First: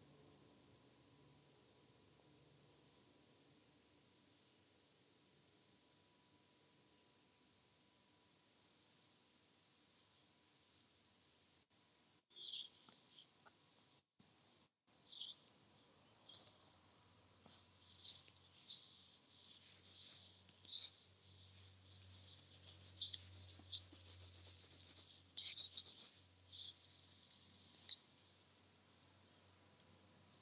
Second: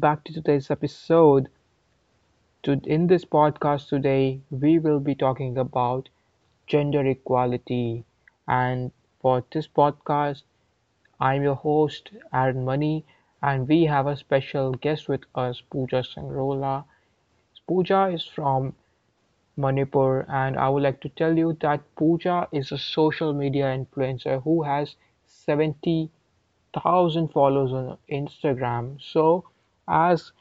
back to today's episode. In this podcast today, we will be talking about gender equality. And for this podcast, I'm your host, Aaron Money, and we have a special guest with us, Pooja Sangrola. Pooja is from Manipur, and I would like to tell you that Pooja is a social media influencer who has 70,000 followers on Instagram. So, as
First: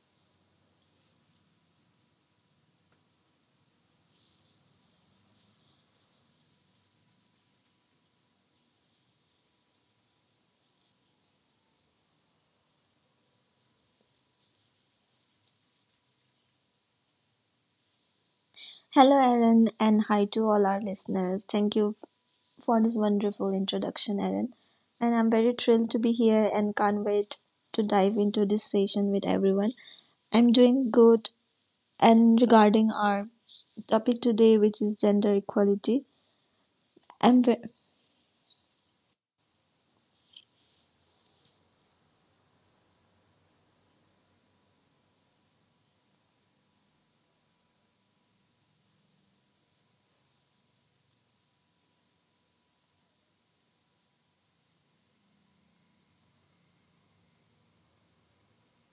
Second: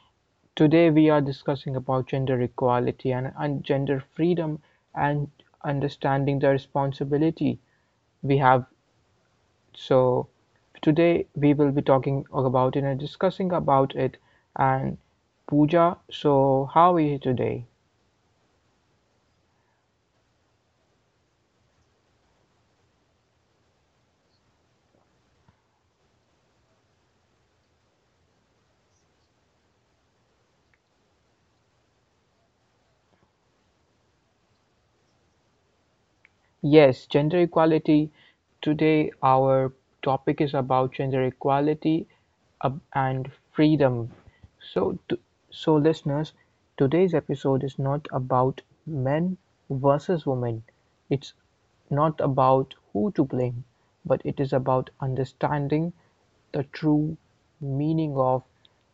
today we are discussing about gender equality and gender freedom and understanding the responsibility we have. So today we will be talking about it and discussing about it and Pooja. So how are you today? Hello, Aaron, and hi to all our listeners. Thank you for this wonderful introduction, Aaron. And I'm very thrilled to be here and can't wait to dive into this session with everyone. I'm doing good. And regarding our topic today, which is gender equality, Yes, gender I'm very. equality. Today, our topic is about gender equality and freedom. So, so listeners, today's episode is not about men versus women. It's not about who to blame, but it is about understanding the true meaning of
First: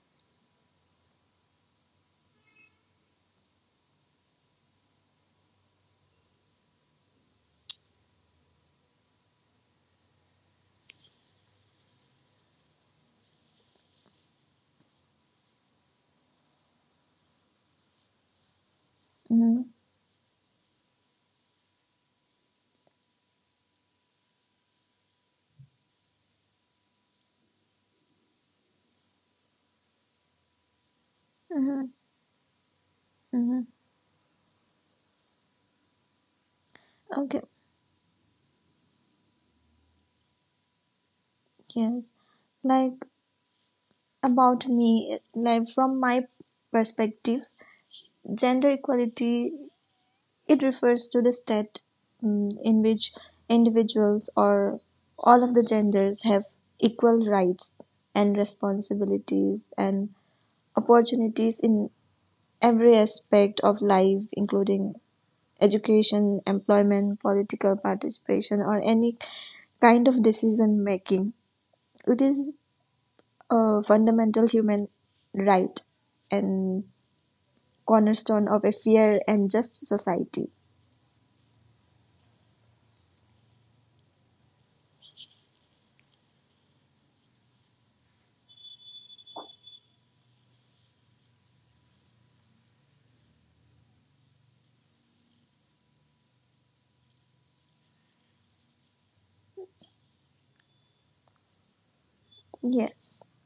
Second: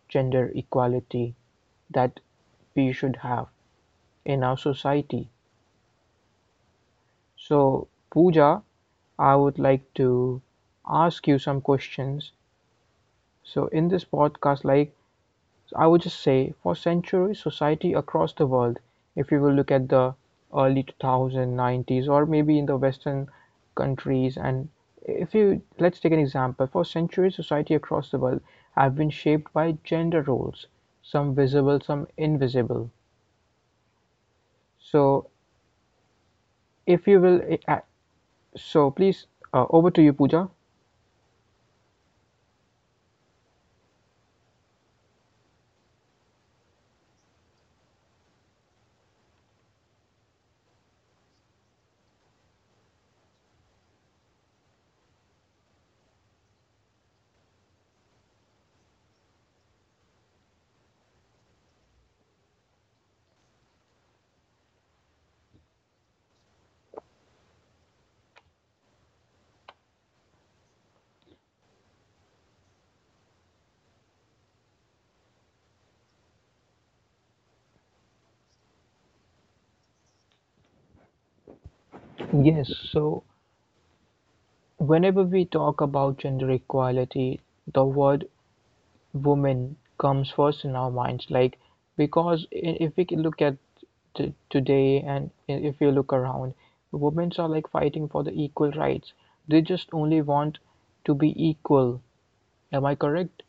gender equality that we should have in our society. So, Pooja, I would like to ask you some questions. So, in this podcast, like I would just say, for centuries, society across the world, if you will Hmm look at the early 2090s or maybe in the Western countries, and if you let's take an example, for centuries, society across the world have been shaped by gender roles, some visible, hmm some invisible. hmm So, if you will, Okay, uh, so please, over to you, Pooja. yes. Like about me, from my perspective, gender equality it refers to the state in which individuals or all of the genders have equal rights and responsibilities and opportunities in every aspect of life, including education, employment, political participation, or any kind of decision making. It is a fundamental human right and cornerstone of a fair and just society. Yes, so whenever we talk about gender equality, the word woman comes first in our minds. Like, because if we can look at today and if you look around, women are like fighting for the equal rights. They just only want to be equal. Am I Yes. correct?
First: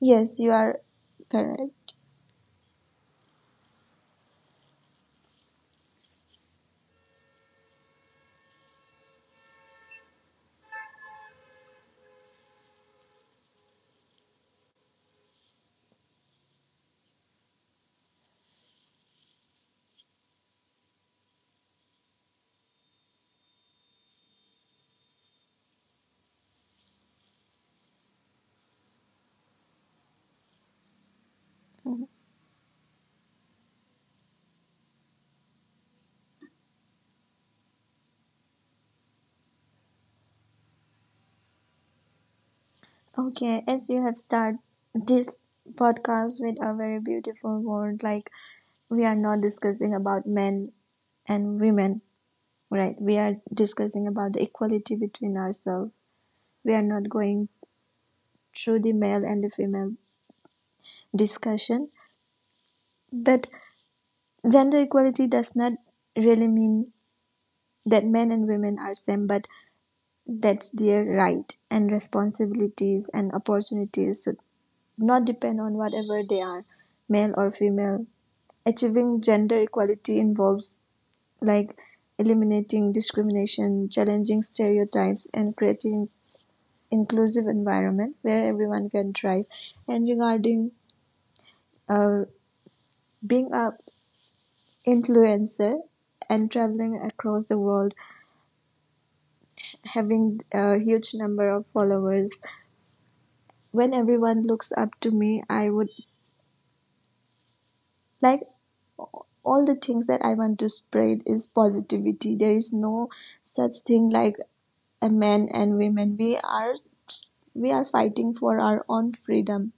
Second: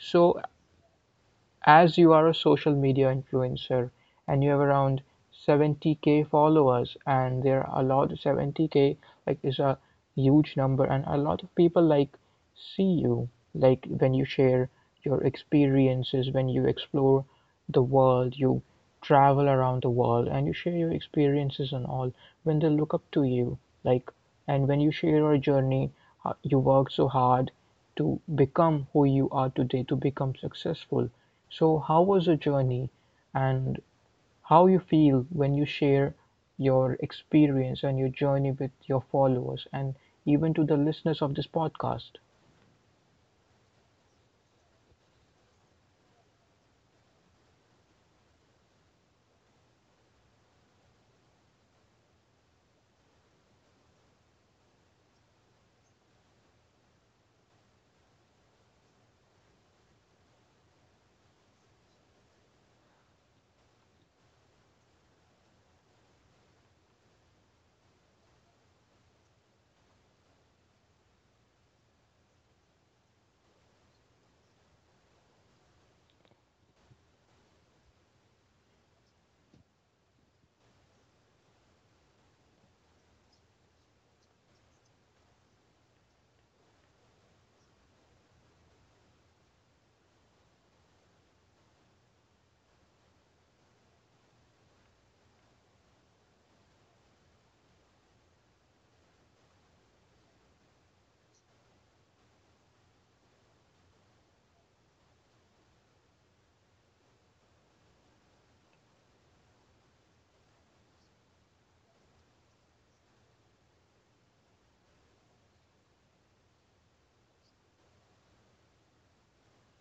Yes, you are correct. as you are a social media influencer and you have around 70k followers, and there are a lot. 70k like is a huge number and a lot of people like see you like when you share your experiences, when you explore the world, you travel around the world and you share your experiences and all, when they look up to you, like, and when you share your journey, how you work so hard to become who you are today, to become successful. So how Mhm. was your journey and how you feel when you share your experience and your journey with your followers and even to the listeners of this podcast? Okay, as you have started this podcast with a very beautiful word, like we are not discussing about men and women, right? We are discussing about the equality between ourselves. We are not going through the male and the female discussion, but gender equality does not really mean that men and women are same, but that's their right and responsibilities and opportunities should not depend on whatever they are, male or female. Achieving gender equality involves like eliminating discrimination, challenging stereotypes, and creating inclusive environment where everyone can thrive. And regarding uh, being a influencer and traveling across the world, having a huge number of followers, when everyone looks up to me, I would like all the things that I want to spread is positivity. There is no such thing like a men and women. We are fighting for our own freedom.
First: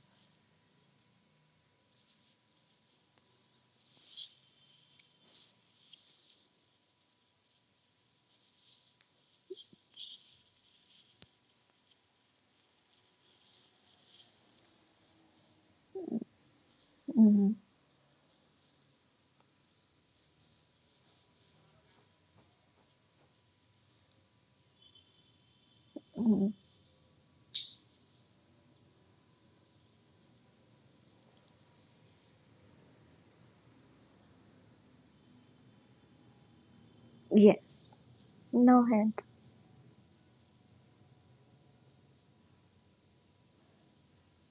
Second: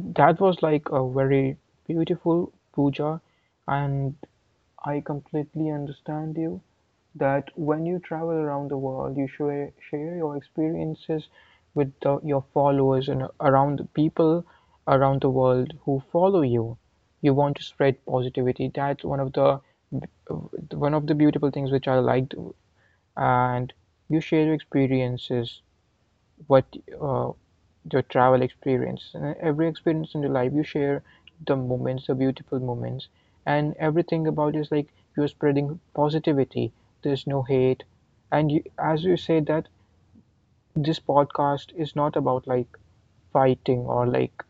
That was like a very beautiful, puja, and I completely understand you, that when you travel around the world, you share your experiences with your followers and around the people around the world who follow you. You Mhm. want to spread positivity. That's one of the beautiful things which I liked, and you share your experiences, Mhm. what uh, your travel experience. And every experience in your life you share, the moments, the beautiful moments, and everything about is like you're spreading positivity. There's no hate, Yes. and you, No as head. you say that this podcast is not about like fighting or like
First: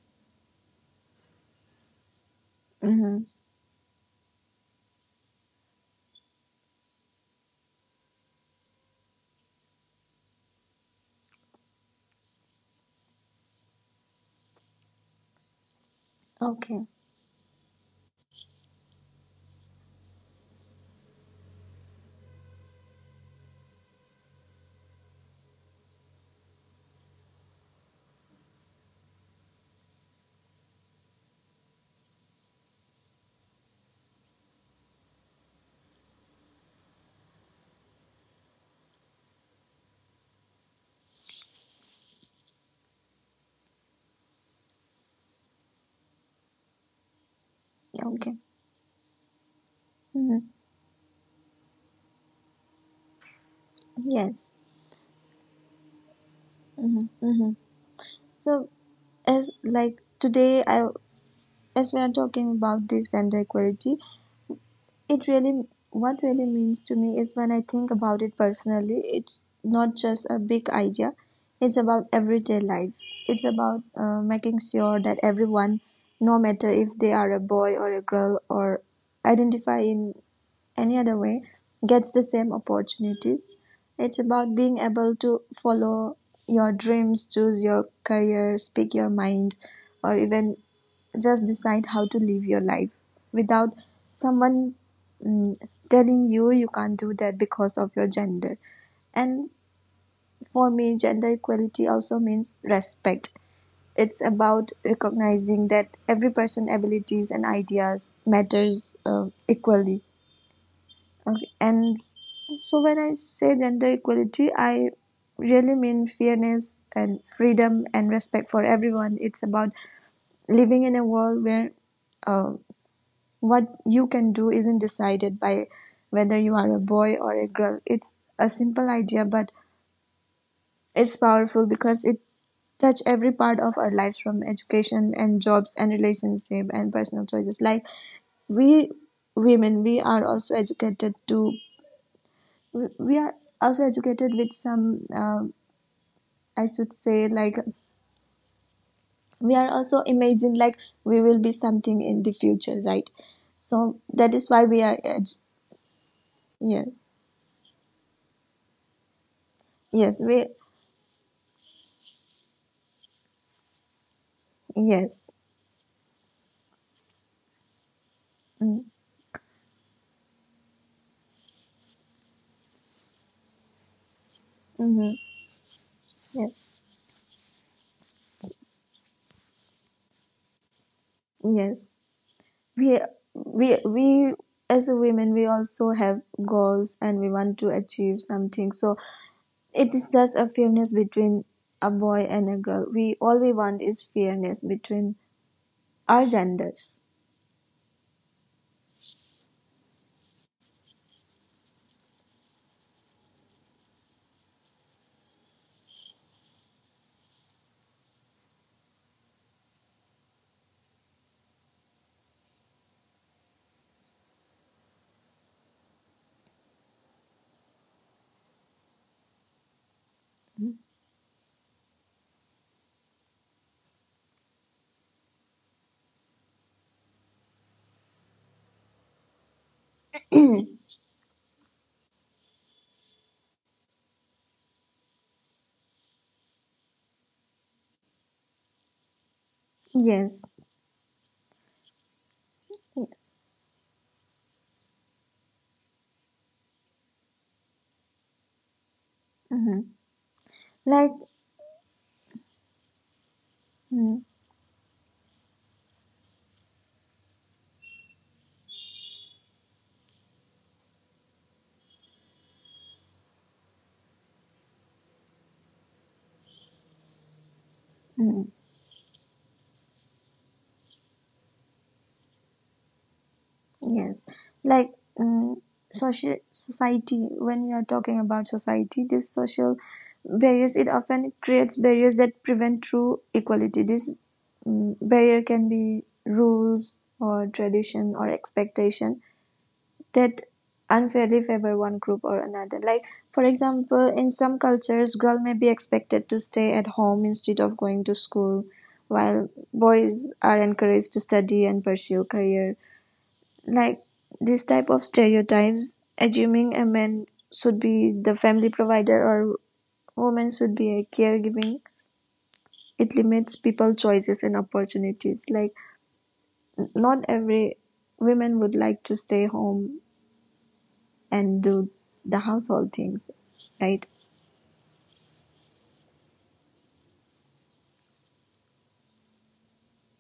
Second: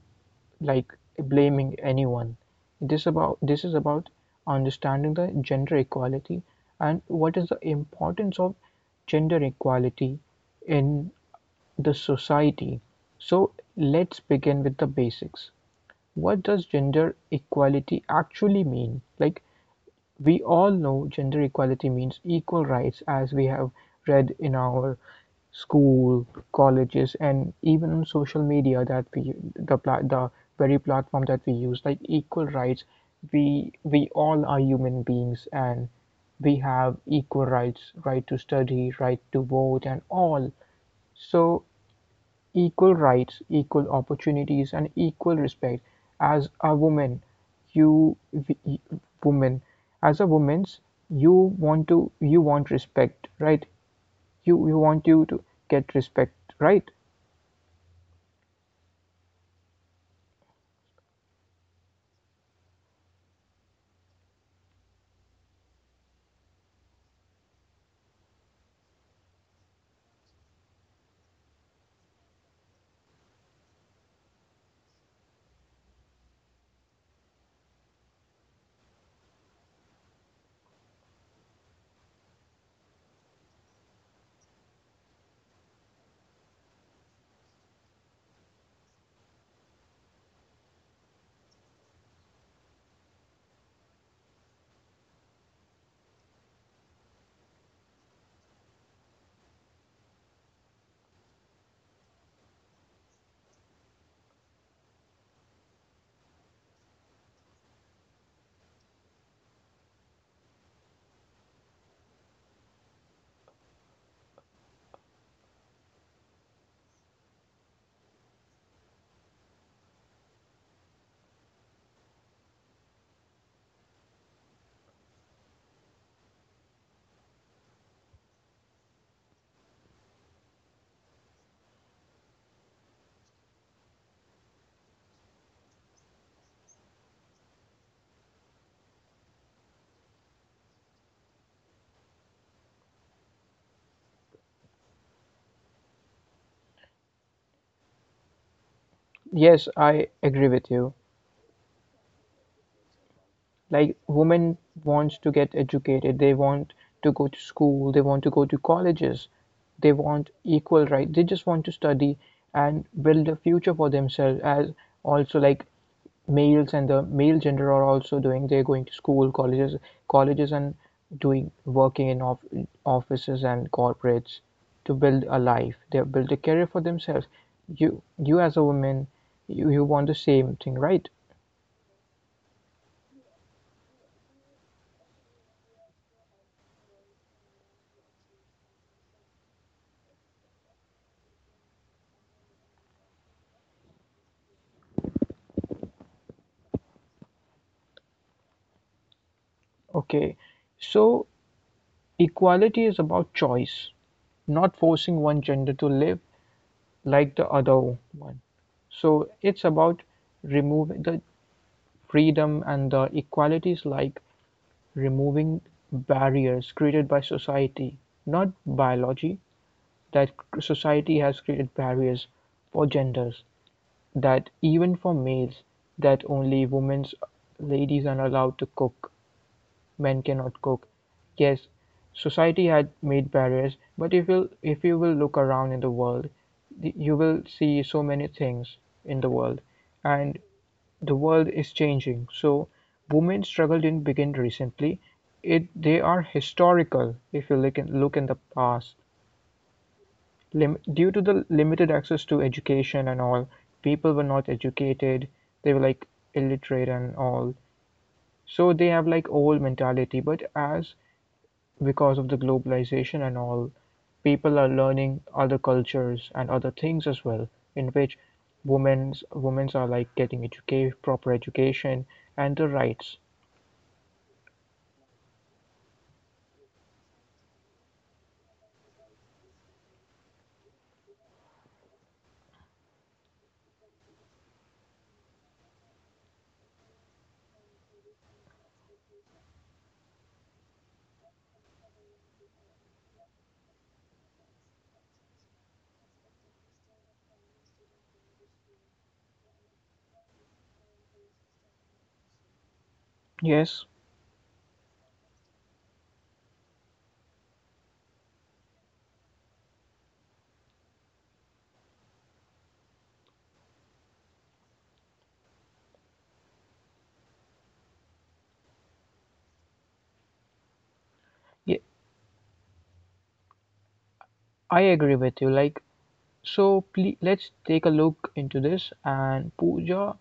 like blaming anyone. This Hmm. about this is about understanding the gender equality and what is the importance of gender equality in the society. So let's begin with the basics. What does Okay. gender equality actually mean? Like, we all know gender equality means equal rights, as we have read in our school, colleges, and even on social media, that we the the very platform that we use, like equal rights. We all are human beings and we have equal rights, right to study, right to vote, and all. So equal rights, equal opportunities and equal respect as a woman, you Okay. woman, as a Hmm. woman's, you want to you want respect, right? Yes. You want you to get respect, right? Hmm. So as like today, I as we are talking about this gender equality, It really, what really means to me is when I think about it personally, it's not just a big idea, it's about everyday life. It's about making sure that everyone, no matter if they are a boy or a girl or identify in any other way, gets the same opportunities. It's about being able to follow your dreams, choose your career, speak your mind, or even just decide how to live your life without someone mm, telling you you can't do that because of your gender. And for me, gender equality also means respect. It's about recognizing that every person's abilities and ideas matters equally. Okay. And so when I say gender equality, I really mean fairness and freedom and respect for everyone. It's about living in a world where uh, What you can do isn't decided by whether you are a boy or a girl. It's a simple idea, but it's powerful because it touch every part of our lives from education and jobs and relationship and personal choices like we women we are also educated to we- are also educated with some I should say like we are Yes, also I agree imagined with like you. we will be something in the future, right? Like, So that is women why we are wants to get educated. They want yeah to go to school, they want to go to colleges, they yes want we. equal rights. They just want to study and build a future for themselves, as Yes. also like males and the male gender are also doing. They're going Mm. to school, colleges, and doing working in offices and corporates to Mm-hmm. build a life. They build a career Yes. for themselves. You as a woman, you want the same thing, right? Yes. We we as a women we also have goals and we want to achieve something. So it is just a fairness between a boy and a girl. We all we want is fairness between our genders. Okay. So equality is about choice, not forcing one gender to live like the other one. So it's about removing the freedom and the equalities, like removing barriers created by society, not biology, that society has created barriers for genders, that even for males, that only women's ladies are allowed to cook, men cannot Yes. cook. Yes, society had made barriers, but if you will look around in the world, you will see so many things in the world, and the world is changing. So Yeah. women's struggle didn't begin recently. It they are historical if you look in the past. Mm-hmm. Lim, due Like. to the limited access to education and all, people were not educated. They were like illiterate and all. So they have like old mentality. But as because of the globalization and all, people are learning other cultures and other things as well, in which Mm-hmm. women's are like getting educate proper education and the rights. Yes, like mm social society. When we are talking about society, this social barriers it often creates barriers that prevent true equality. This barrier can be rules or tradition or expectation that unfairly favor one group or another. Like for example, in some cultures, girl may be expected to stay at home instead of going to school, while boys are encouraged to study and pursue career Yes, like this type of stereotypes assuming a man should be the family provider or woman should be a caregiving it limits people choices and opportunities like not every women would like to stay home and ye- do the household things, right? I agree with you. Like, so please let's take a look into this. And Pooja,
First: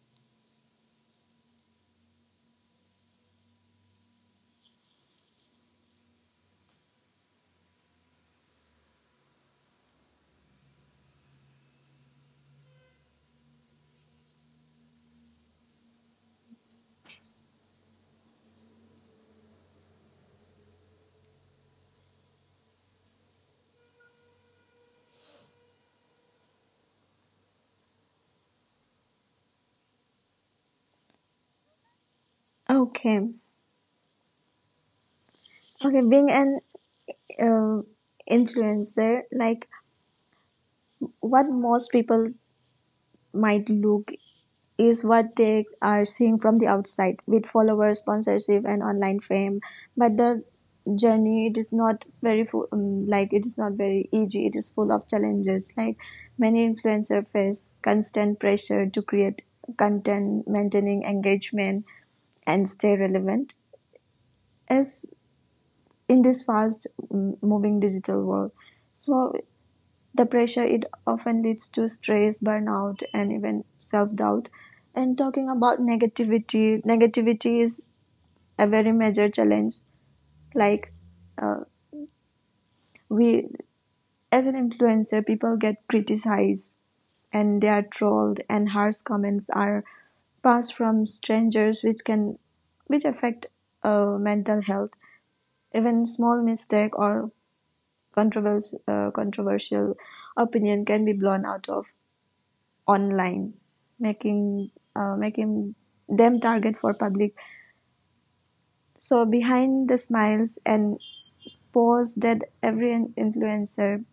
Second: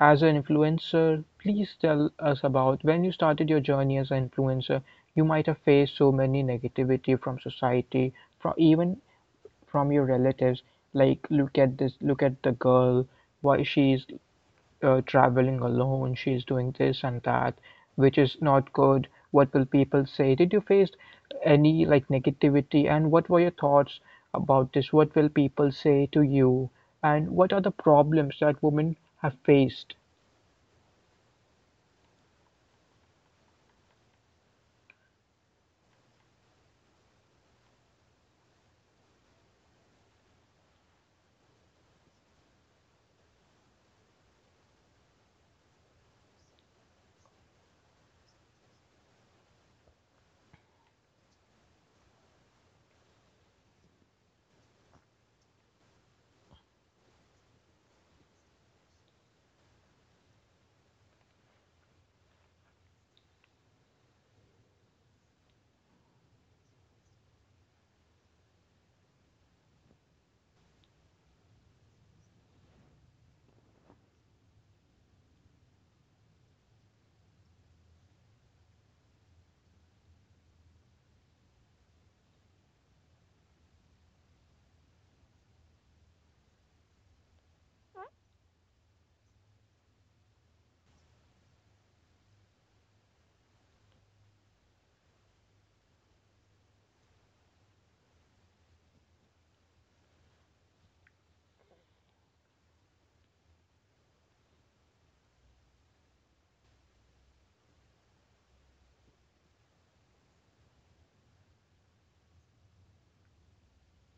as an influencer, please tell us about when you started your journey as an influencer. You might have faced so many negativity from society, from even from your relatives. Like, look at this, look at the girl, why she's traveling alone, she's doing this and that, which is not good. What will people say? Did you face any like negativity? And what were your thoughts about this? What will people say to you? And what are the problems that women have faced? Okay. Okay, being an uh, influencer, like what most people might look is what they are seeing from the outside with followers, sponsorship, and online fame. But the journey it is not very full, like it is not very easy. It is full of challenges. Like many influencers face constant pressure to create content, maintaining engagement, and stay relevant as in this fast moving digital world. So the pressure it often leads to stress, burnout, and even self-doubt. And talking about negativity, negativity is a very major challenge. Like uh, we, as an influencer, people get criticized and they are trolled, and harsh comments are passed from strangers, which affect mental health. Even small mistake or controversial opinion can be blown out of online, making them target for public. So behind the smiles and pose that every influencer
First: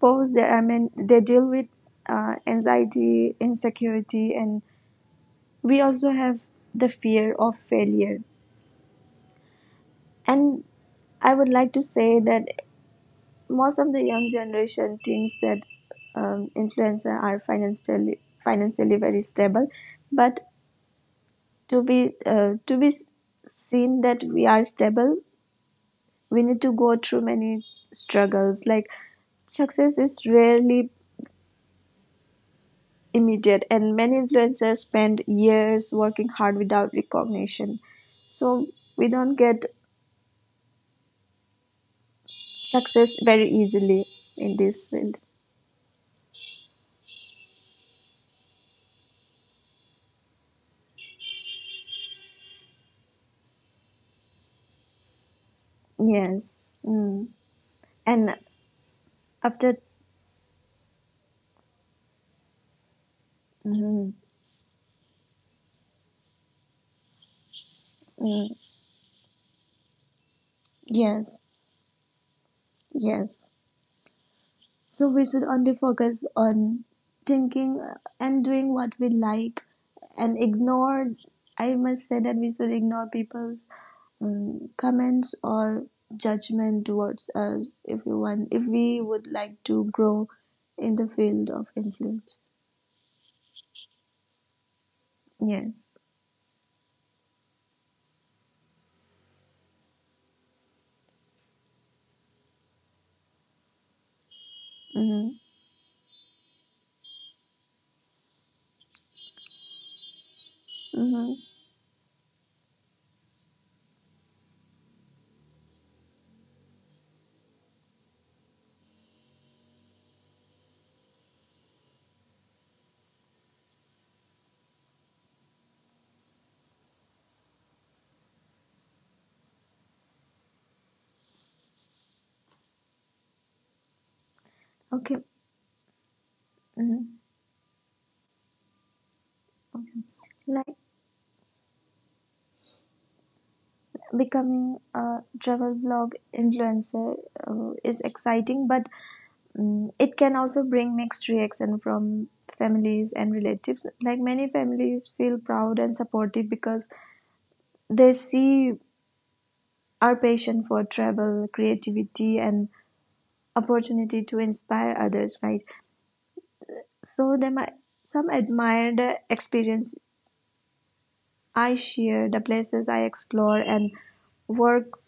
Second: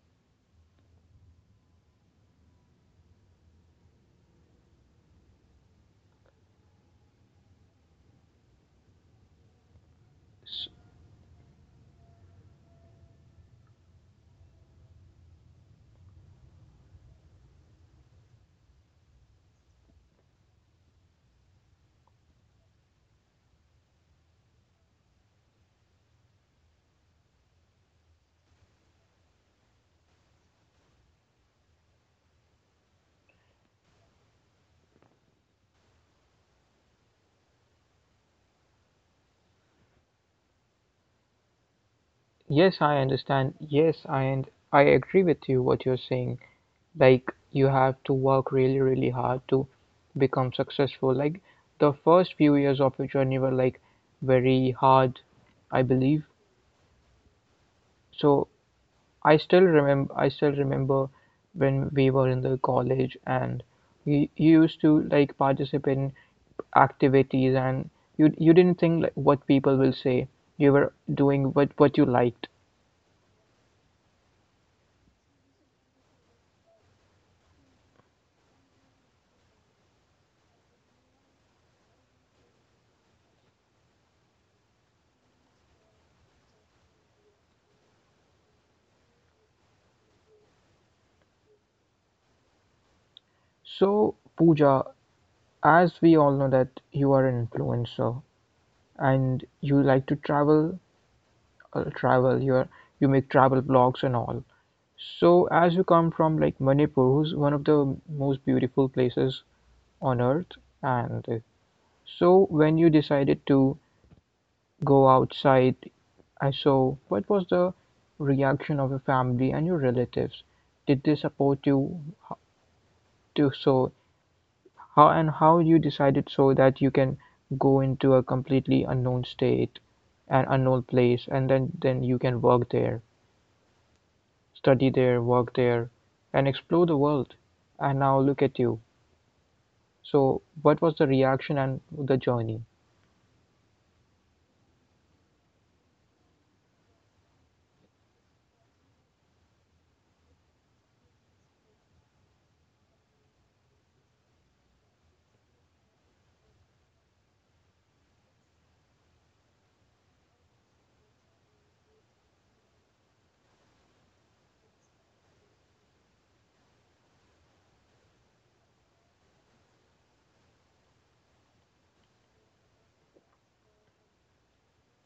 pose, there are men they deal with anxiety, insecurity, and we also have the fear of failure. And S- I would like to say that most of the young generation thinks that influencers are financially very stable, but to be to be seen that we are stable we need to go through many struggles like success is rarely immediate and many influencers spend years working hard without recognition, so we don't get Yes, I success very understand. Yes, easily I and in I this field. agree with you what you're saying. Like you have to work really, really hard to become successful. Like the first few years of your journey were like very hard, I believe. Yes. Mm. and So after. I still remember when we were in the college and Mm. You used to like participate in activities and you Mm. didn't think like what people will say. You were Yes. doing what you liked. Yes. So we should only focus on thinking and doing what we like and ignore. I must say that we should ignore people's comments or judgment towards us if we want, if we would like to grow in the field of influence. So Pooja, Yes. as we all know that you are an influencer and you like to travel, travel. You are, you make travel blogs and all. Mm-hmm. So as you come from like Manipur, who's one of the most beautiful places on earth, and Mm-hmm. So when you decided to go outside, I saw, what was the reaction of your family and your relatives? Did they support you to so how and how you decided so that you can go into a completely unknown state and unknown place, and then you can work there, study Okay. there, work there, and explore the Mm-hmm. world. And now look at you. Okay. So Like what was the reaction and the journey? becoming a travel blog influencer is exciting, but it can also bring mixed reaction from families and relatives. Like many families feel proud and supportive because they see our passion for travel, creativity, and opportunity to inspire others, right? So they might some admire the experience I share, the places I explore, and work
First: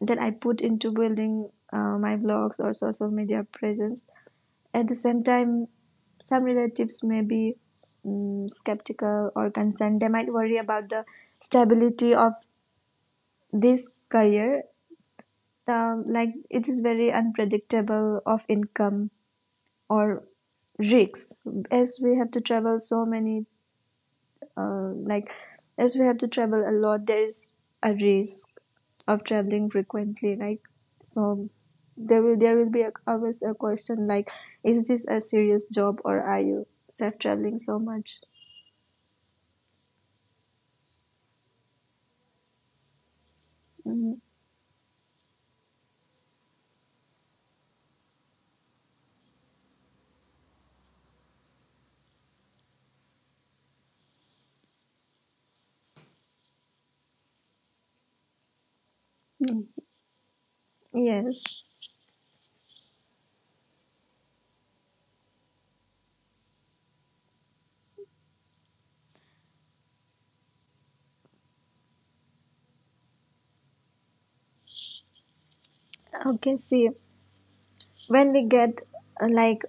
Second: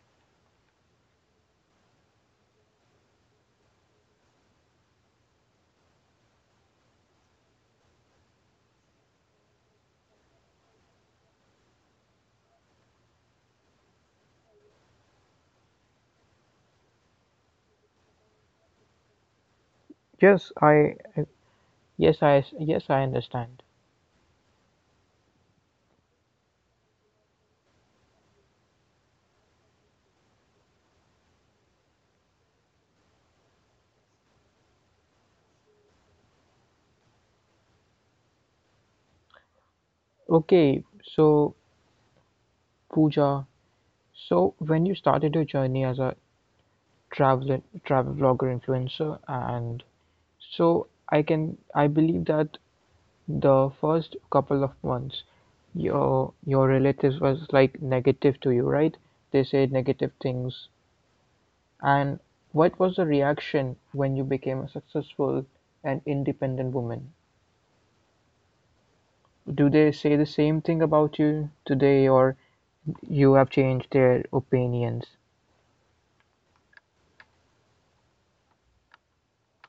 that I put into building my blogs or social media presence. At the same time, some relatives may be skeptical or concerned. They might worry about the stability of this career. The, like it is very unpredictable of income or Yes, I risks as we yes, have to I travel yes, I so many understand. Like as we have to travel a lot there is a risk of traveling frequently, right? So there will be a, always a question like is this a serious job or are you self traveling so much. Okay, so Pooja, Mhm. so when you started your journey as a travel blogger influencer, and so I can I believe that the first couple of months, your relatives was like negative to you, right? They Mm. said negative things. Yes. And what was the reaction when you became a successful and independent woman? Do they say the same thing about you today, or you have changed their opinions? Okay, see when we get like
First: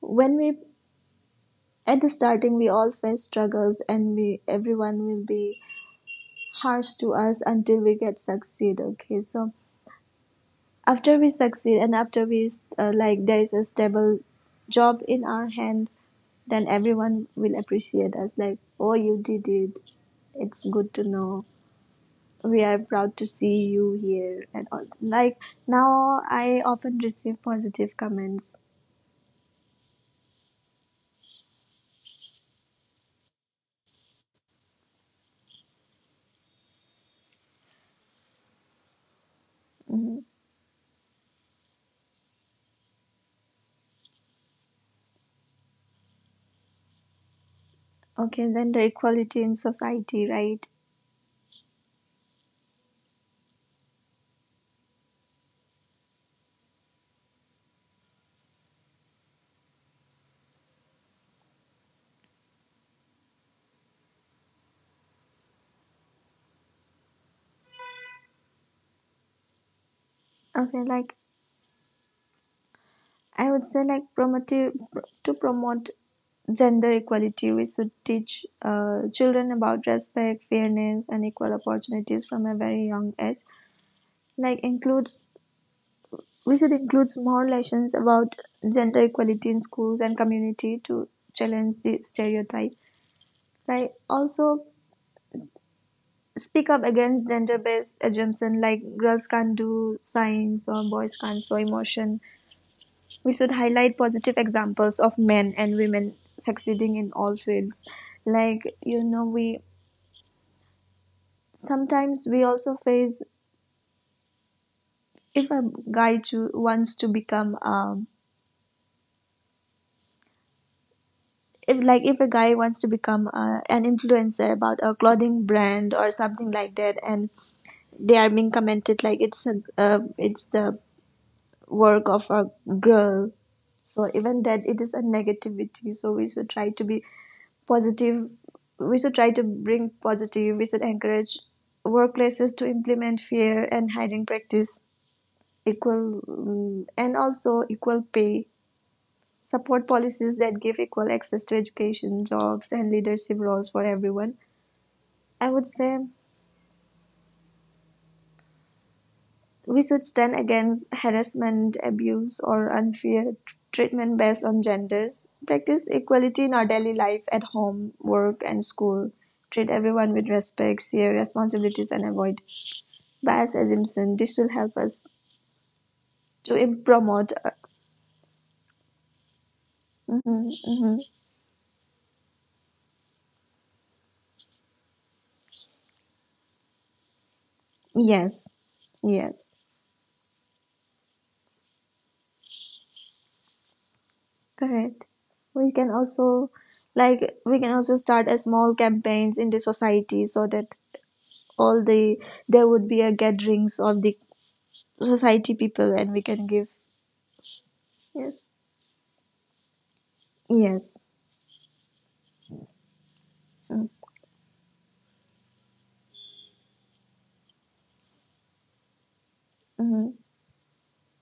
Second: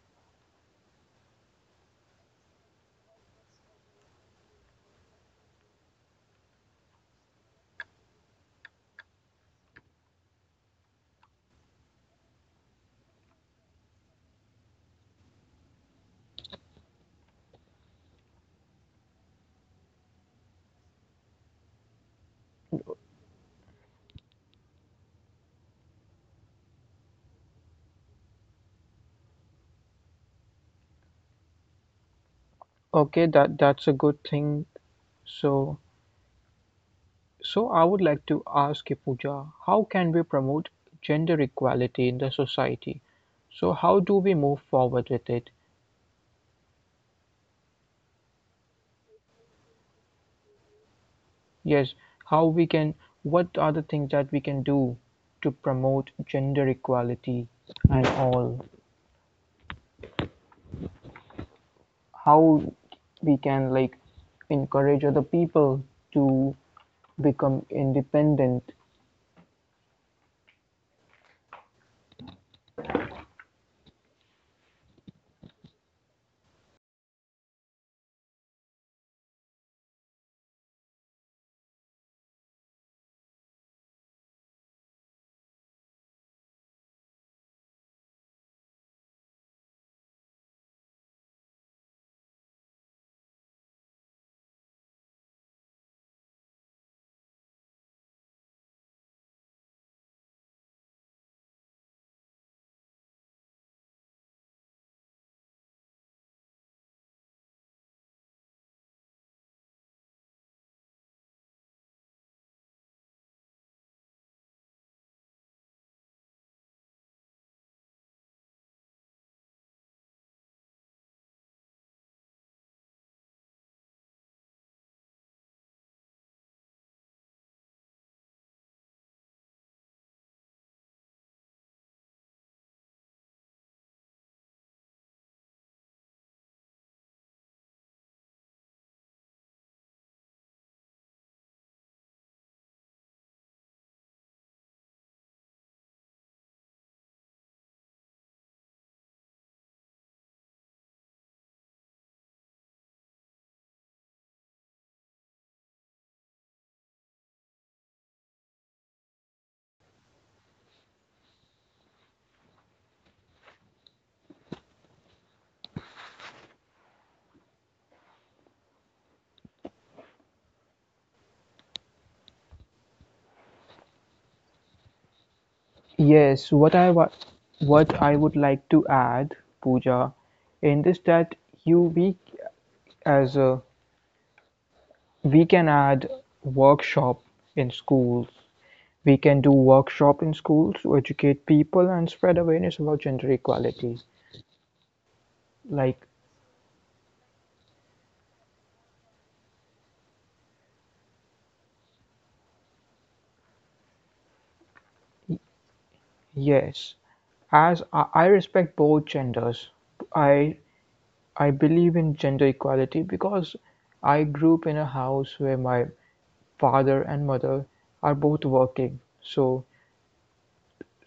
when we at the starting we all face struggles and we everyone will be harsh to us until we get succeed. Okay, so after we succeed and after we like there is a stable job in our hand then everyone will appreciate us like oh you did it it's good to know we are proud to see you here and all, like now I often receive positive comments. Okay, that that's a good thing. So, so I would like to ask you, Pooja, how can Mhm. we promote gender equality in the society? So, how do we move forward with it? Okay, then the equality in society, right? Yes, how we can, what are the things that we can do to promote gender equality and all? How we can like encourage other people to become independent. Okay, like I would say like promotive to promote gender equality we should teach children about respect fairness and equal opportunities from a very young age like include We should include more lessons about gender equality in schools and community to challenge the stereotype. Like also speak up against gender-based assumptions, like girls can't do science or boys can't show emotion. We should highlight positive examples of men and women succeeding in all fields. Like you know, we sometimes we also face if a guy wants to become a if like if a guy wants to become an influencer about a clothing brand or something like that and they are being commented like it's a it's the work of a girl so even that it is a negativity so we should try to be positive we should try to bring positive we should encourage workplaces to implement fair and hiring practice equal and also equal pay. Support policies that give equal access to education, jobs, and leadership roles for everyone. I would say we should stand against harassment, abuse, or unfair treatment based on genders. Practice equality in our daily life at home, work, and school. Treat everyone with respect, share responsibilities, and avoid bias assumption. This will help us to Yes, what I wa promote. What I would like to add, Pooja, Mhm, mhm. in this that you we as a we can add workshop in schools. Yes, We yes. can do workshop in schools to educate people and spread awareness about gender equality. Correct. We can Like also like we can also start a small campaigns in the society so that all the there would be a gatherings of the y- society people and we can give. yes, as Yes. I respect both genders, I Yes. I believe in gender equality because Mm-hmm. I grew up in a house where my father and mother are both working. So Mm-hmm.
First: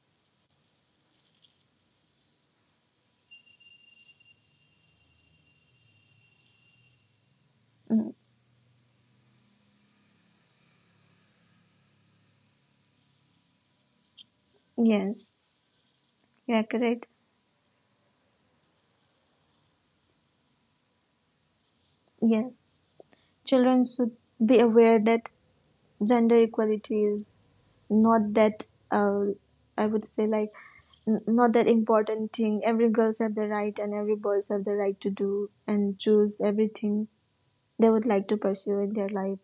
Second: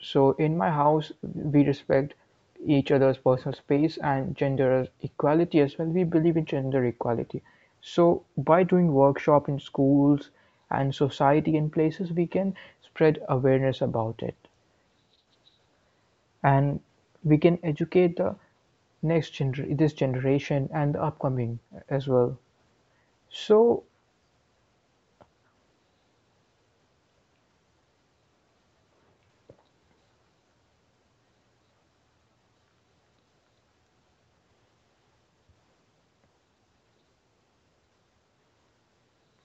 so in my house, we respect each other's personal space and gender equality as well. We believe in gender equality. So by doing workshop in schools and society and places, we can spread awareness about it, Yes. Yeah, and correct. we can educate the next this generation and the upcoming as well. Yes, children So should be aware that gender equality is not that uh, I would say like not that important thing every girls have the right and every boys have the right to do and choose everything they would like to pursue in their life.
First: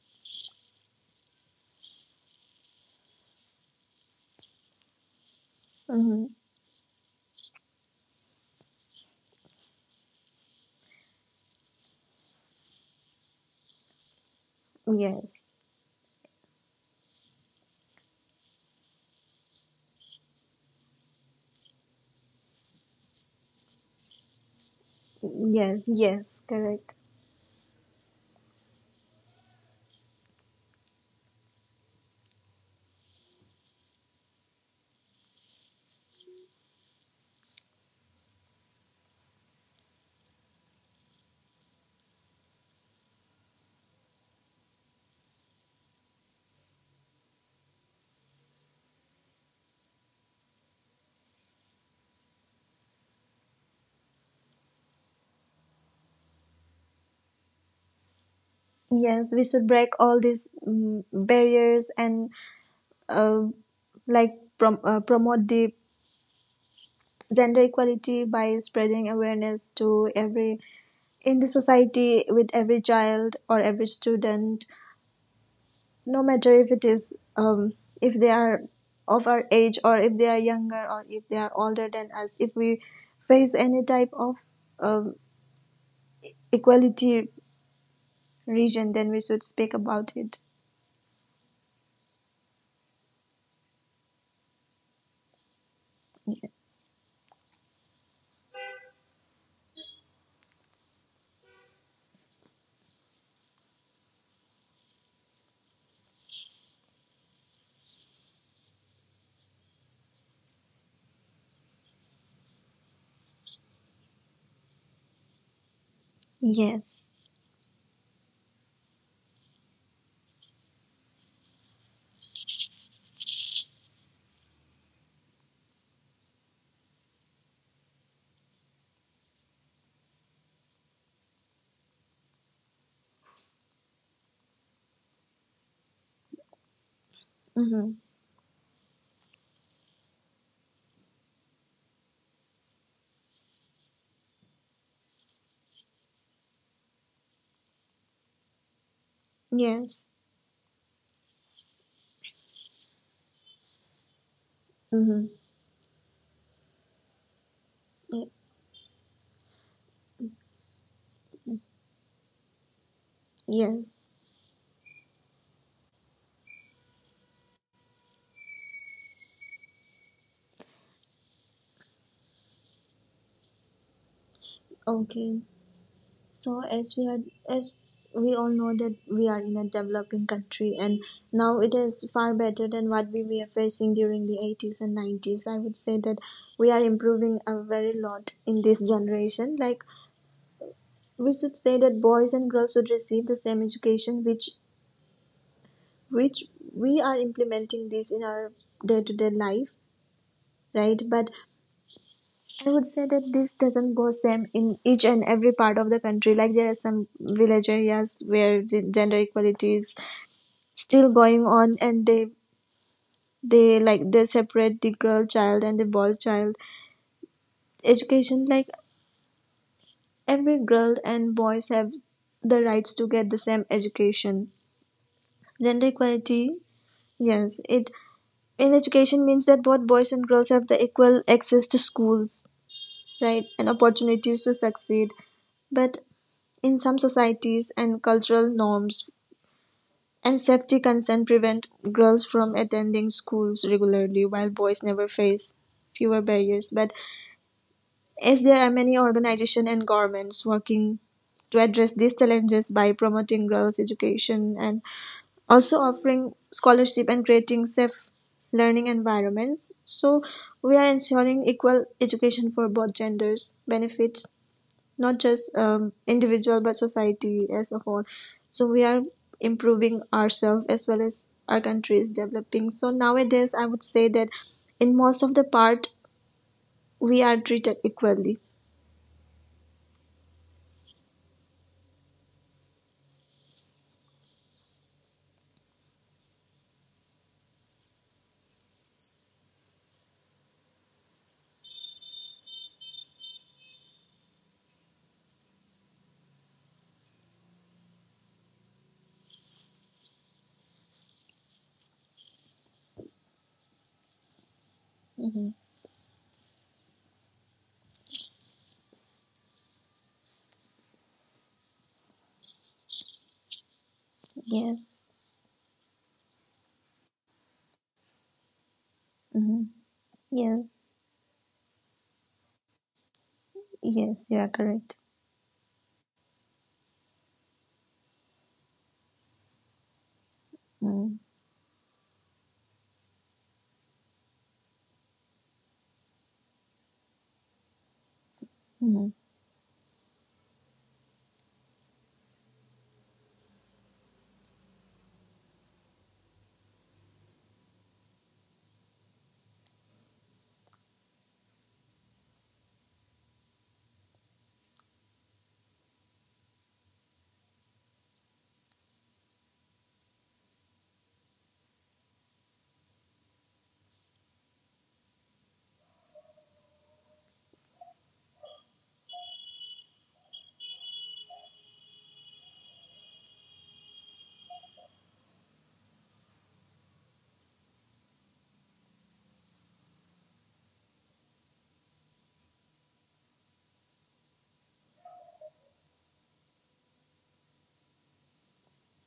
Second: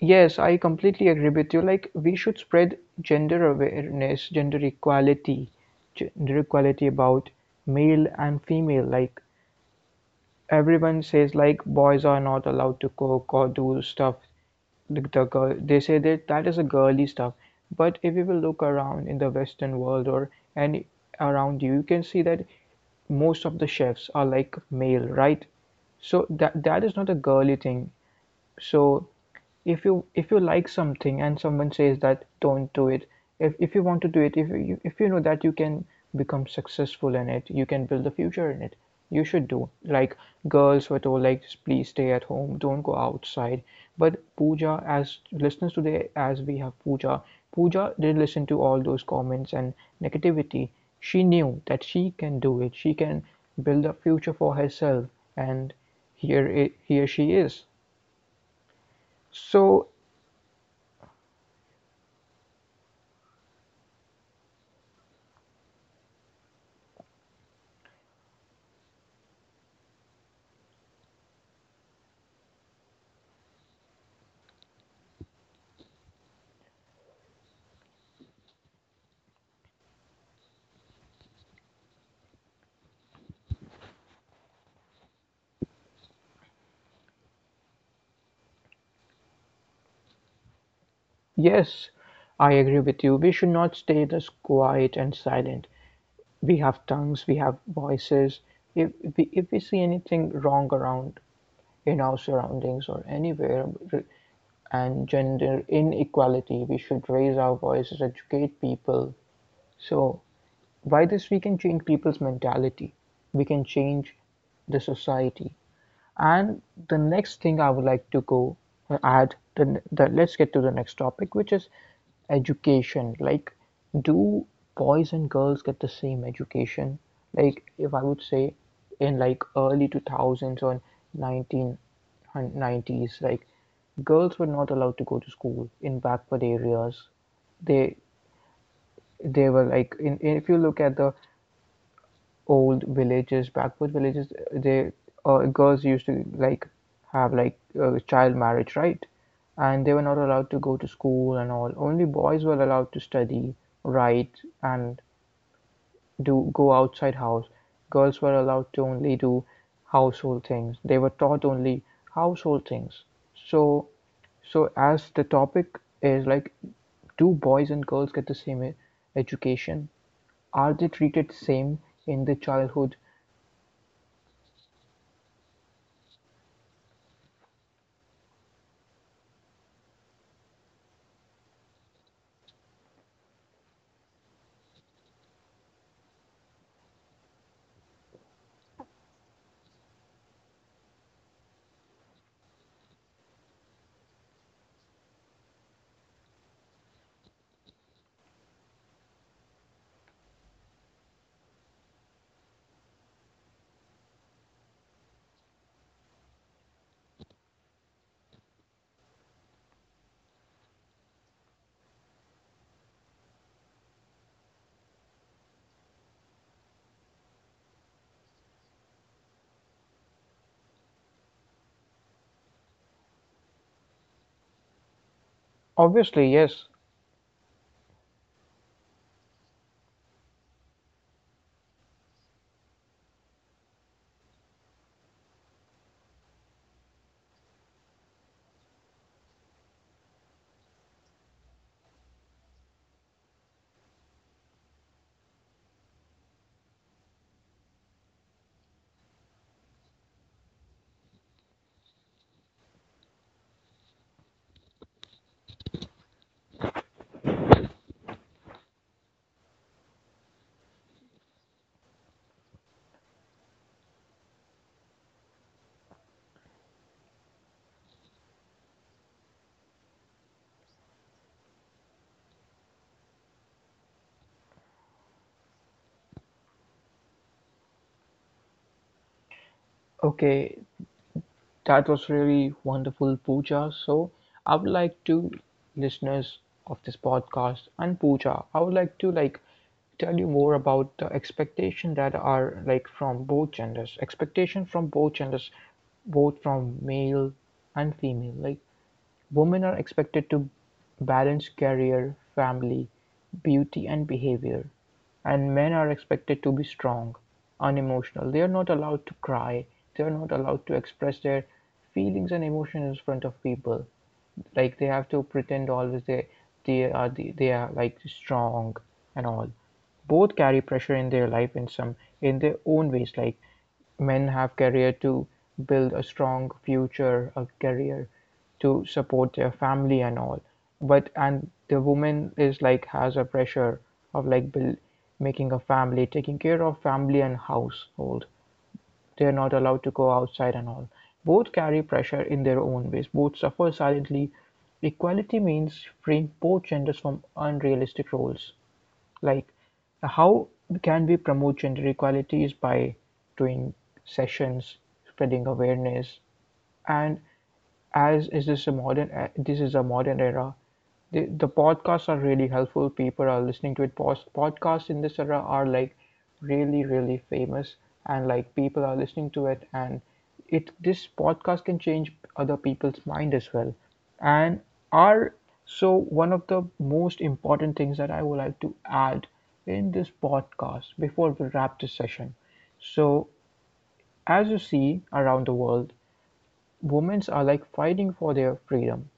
yes, I completely agree with you. Like, we should spread gender awareness, Mhm. gender equality about male and female. Like, everyone says, like, boys are not allowed to cook or do stuff. Like the Yes, girl, they say that that is a girly stuff. But if you will look around in the Western world or any around you, you can see that most of the chefs are like male, right? yes, So yes, that that correct. is not a girly thing. So if you like something and someone says that don't do it, if you want to do it, if you know that you can become successful in it, you can build a future in it, you should do. Like, girls were told like just please stay at home, don't go outside. But Pooja, as listeners today, as we have Pooja, Pooja did not listen to all those comments and negativity. She knew that she can do it, she can build a future for herself, and here she is. Yes, we should So break all these barriers and uh, like promote the gender equality by spreading awareness to every in the society with every child or every student, no matter if it is if they are of our age or if they are younger or if they are older than us, if we face any type of um, equality region, then we should speak about it. yes, I agree with you. We should not stay this quiet and silent. We have tongues, we have voices. If we see anything wrong around in our surroundings or anywhere, and gender inequality, we should raise our voices, educate people. So by this, we can change people's mentality. We can change the society. And the Yes. next thing I would like to go add the let's get to the next topic, which is education. Like, do boys and girls get the same education? Like, if I would say in like early 2000s or 1990s, like girls were not allowed to go to school in backward areas. They Hmm. they were like in, if you look at the old villages, backward villages, they, girls used to like have like child marriage, right? And they were Yes. not allowed to go to school and all. Only boys were allowed to study, write, and Mm-hmm. do go outside house. Girls were Yes. allowed to only do household things. They were taught only household things. So, Yes. so as the topic is like, do boys and girls get the same education? Are they treated same in the childhood? Okay. As we all know that we are in a developing country and now it is far better than what we were facing during the 80s and 90s. I would say that we are improving a very lot in this generation. Like, we should say that boys and girls should receive the same education, which we are implementing this in our day to day life, right? But I would say that this doesn't go same in each and every part of the country. Like, there are some village areas where gender equality is still going on, and they like they separate the girl child and the boy child education. Like, every girl and boys have the rights to get the same education, gender Obviously, yes. equality. Yes, it in education means that both boys and girls have the equal access to schools, right, and opportunities to succeed. But in some societies and cultural norms, and anxiety concerns prevent girls from attending schools regularly, while boys never face fewer barriers. But as there are many organizations and governments working to address these challenges by promoting girls' education and also offering scholarship and creating safe learning environments. So we are ensuring equal education for both genders benefits not just individual but society as a whole. So we are improving ourselves as well as our country is developing. So nowadays I would say that in most of the part we are treated equally. Okay, that was really wonderful, Pooja. So, I would like to, listeners of this podcast and Pooja, I would like to like tell you more about the expectation that are like from both genders, expectation from both genders, both from male and female. Like, women are expected to balance career, family, beauty and behavior, and Mm-hmm. men are expected to be strong, unemotional. They are not allowed to cry. They are not allowed to express their feelings and emotions in front of people. Like they have Yes. to pretend always they are they are like strong and all. Mm-hmm. Both carry Yes. pressure in their life, in some in their own ways. Like men Yes, you have are career correct. to build a strong future, a career to support their family and all. but Mm-hmm. and the woman is like has a pressure of like making a family, taking care of family and household. They're not allowed to go outside and all. Both carry pressure in their own ways, both suffer silently. Equality means freeing both genders from unrealistic roles. Like, how can we promote gender equality is by doing sessions, spreading awareness, and as is this a modern, this is a modern era. The podcasts are really helpful. People are listening to it. Podcasts in this era are like really, really famous, and like people are listening to it, and it this podcast can change other people's mind as well. And are so one of the most important things that I would like to add in this podcast before we wrap this session. So as you see around the world, women are like fighting for their freedom,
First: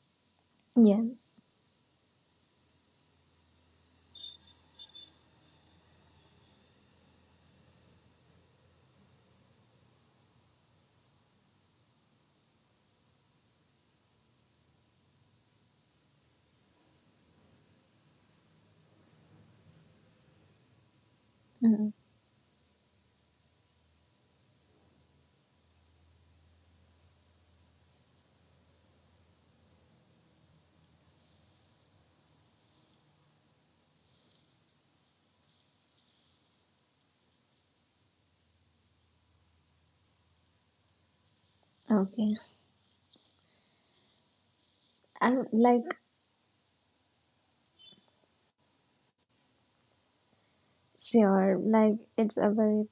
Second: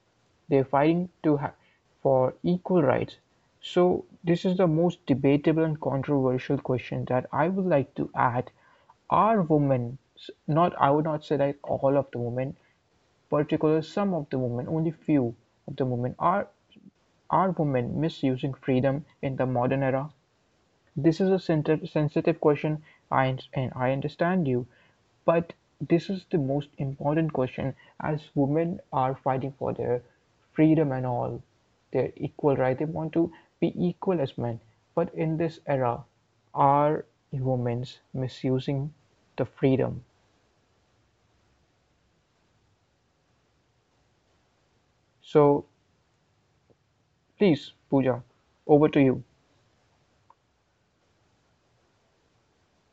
they're fighting Yes. For equal rights. So this is the most debatable and controversial question that I would like to add. Are women, not I would not say that all of the women, particularly some of the women, only few of the women are women misusing freedom in the modern era? This is a Mm-hmm. sensitive question. I, and I understand you, but this is the most important question as women are fighting for their freedom and all, their equal right. They want to be equal as men. But in this era, are women's misusing the freedom? Okay. I'm So like please, Pooja, over to you. sure. Like, it's a very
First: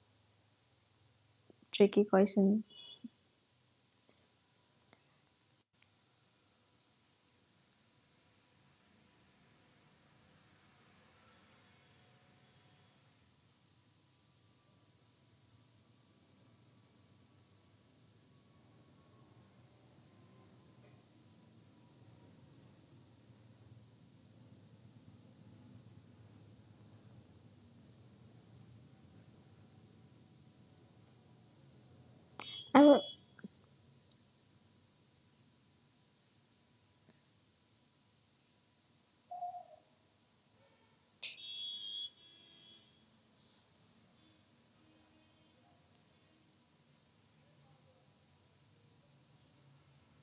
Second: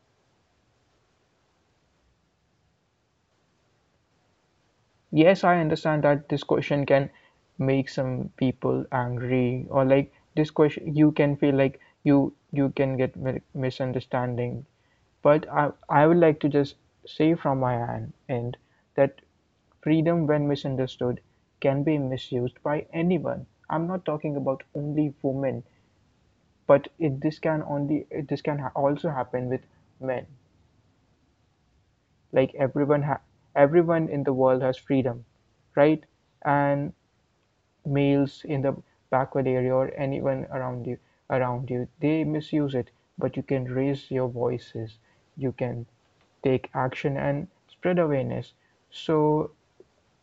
tricky question. Yes, I understand that this question can make some people angry, or like this question you can feel like you can get misunderstanding. But I would like to just say from my end that freedom, when misunderstood, can be misused by anyone. I'm not talking about only women, but this this can also happen with men. Like I everyone, everyone in the world has freedom, right? And males in the backward area or anyone around you, they misuse it. But you can raise your voices. You can take action and spread awareness. So,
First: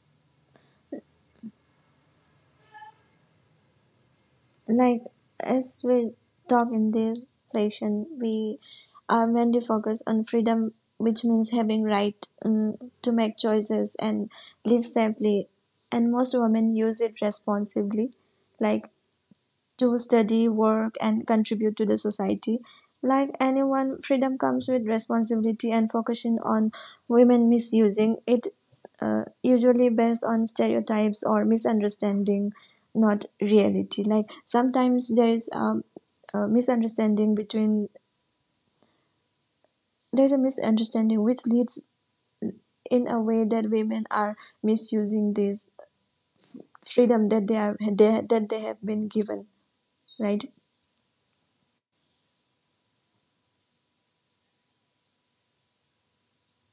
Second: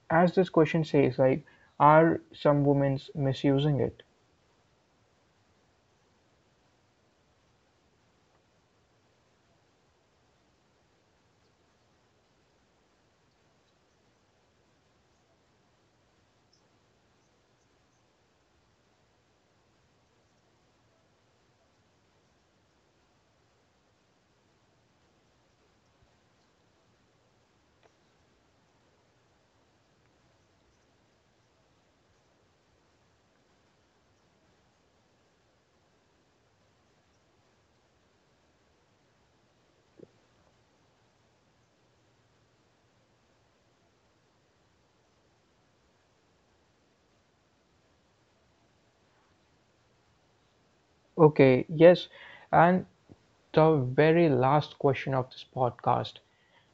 as this question says, like, are some women misusing it? like as we talk in this session, we are mainly focused on freedom, which means having right to make choices and live safely, and most women use it responsibly, like to study, work, and contribute to the society. Like anyone, freedom comes with responsibility, and focusing on women misusing it, usually based on stereotypes or misunderstanding, not reality. Like sometimes there is a misunderstanding between there's a misunderstanding which leads in a way that women are misusing this freedom that that they have been given, right? Okay, yes. And the very last question of this podcast.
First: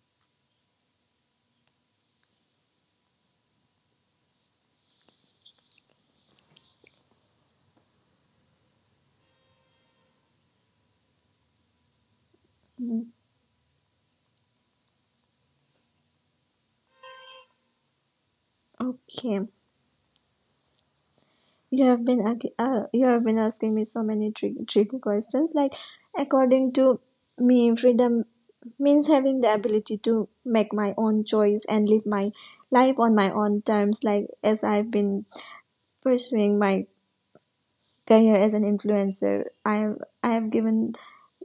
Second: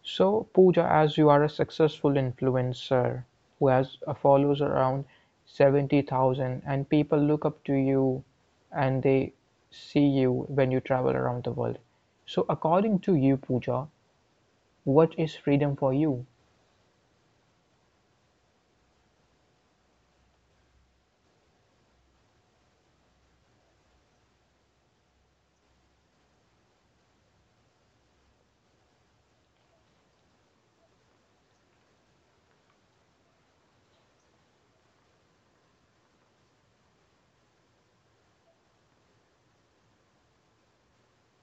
So, Pooja, as you are a successful influencer who has a followers around 70,000 and people look up to you and they see you when you travel around the world. So, according Mm. to you, Pooja, what is freedom for you? Okay. You have been you have been asking me so many tricky questions. Like, according to me, freedom means having the ability to make my own choice and live my life on my own terms. Like, as I've been pursuing my career as an influencer, I have given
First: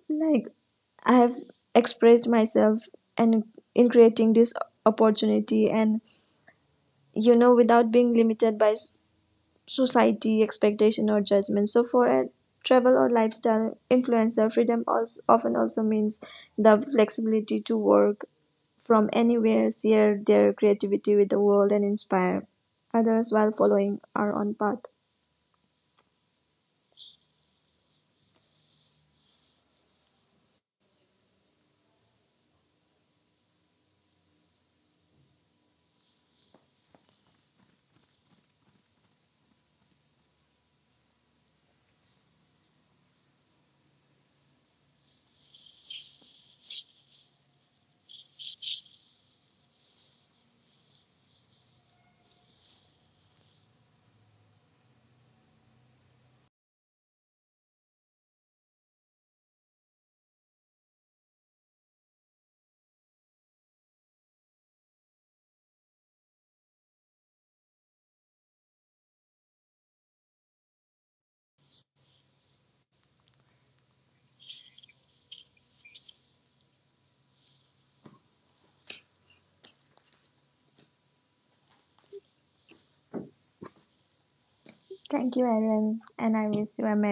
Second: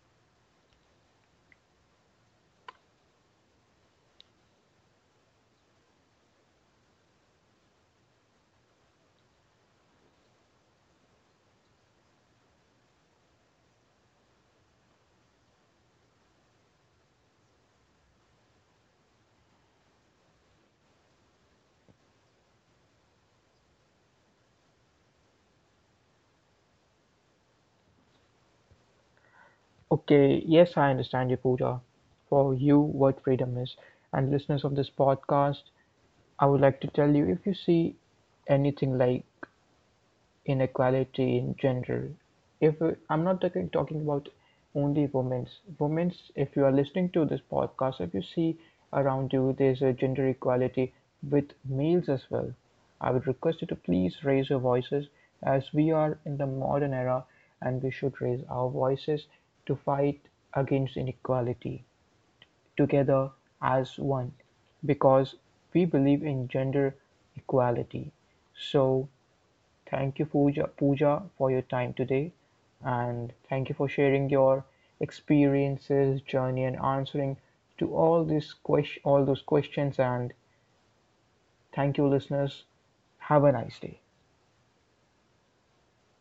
like I have expressed myself and in creating this opportunity and you know without being limited by society expectation or judgment. So for a travel or lifestyle influencer, freedom also often also means the flexibility to work from anywhere, share their creativity with the world, and inspire others while following our own path. Okay, yes, I understand you, Pooja, for you what freedom is. And listeners of this podcast, I would like to tell you if you see anything like inequality in general. If I'm not talking about only women's, if you are listening to this podcast, if you see around you there's a gender equality with males as well, I would request you to please raise your voices as we are in the modern era and we should raise our voices to fight against inequality together as one because we believe in gender equality. So thank you, Pooja, for your time today, and thank you for sharing your experiences, journey, and answering to all those questions. And thank you, listeners. Have a nice day. Thank you, Erin, and I wish you a merry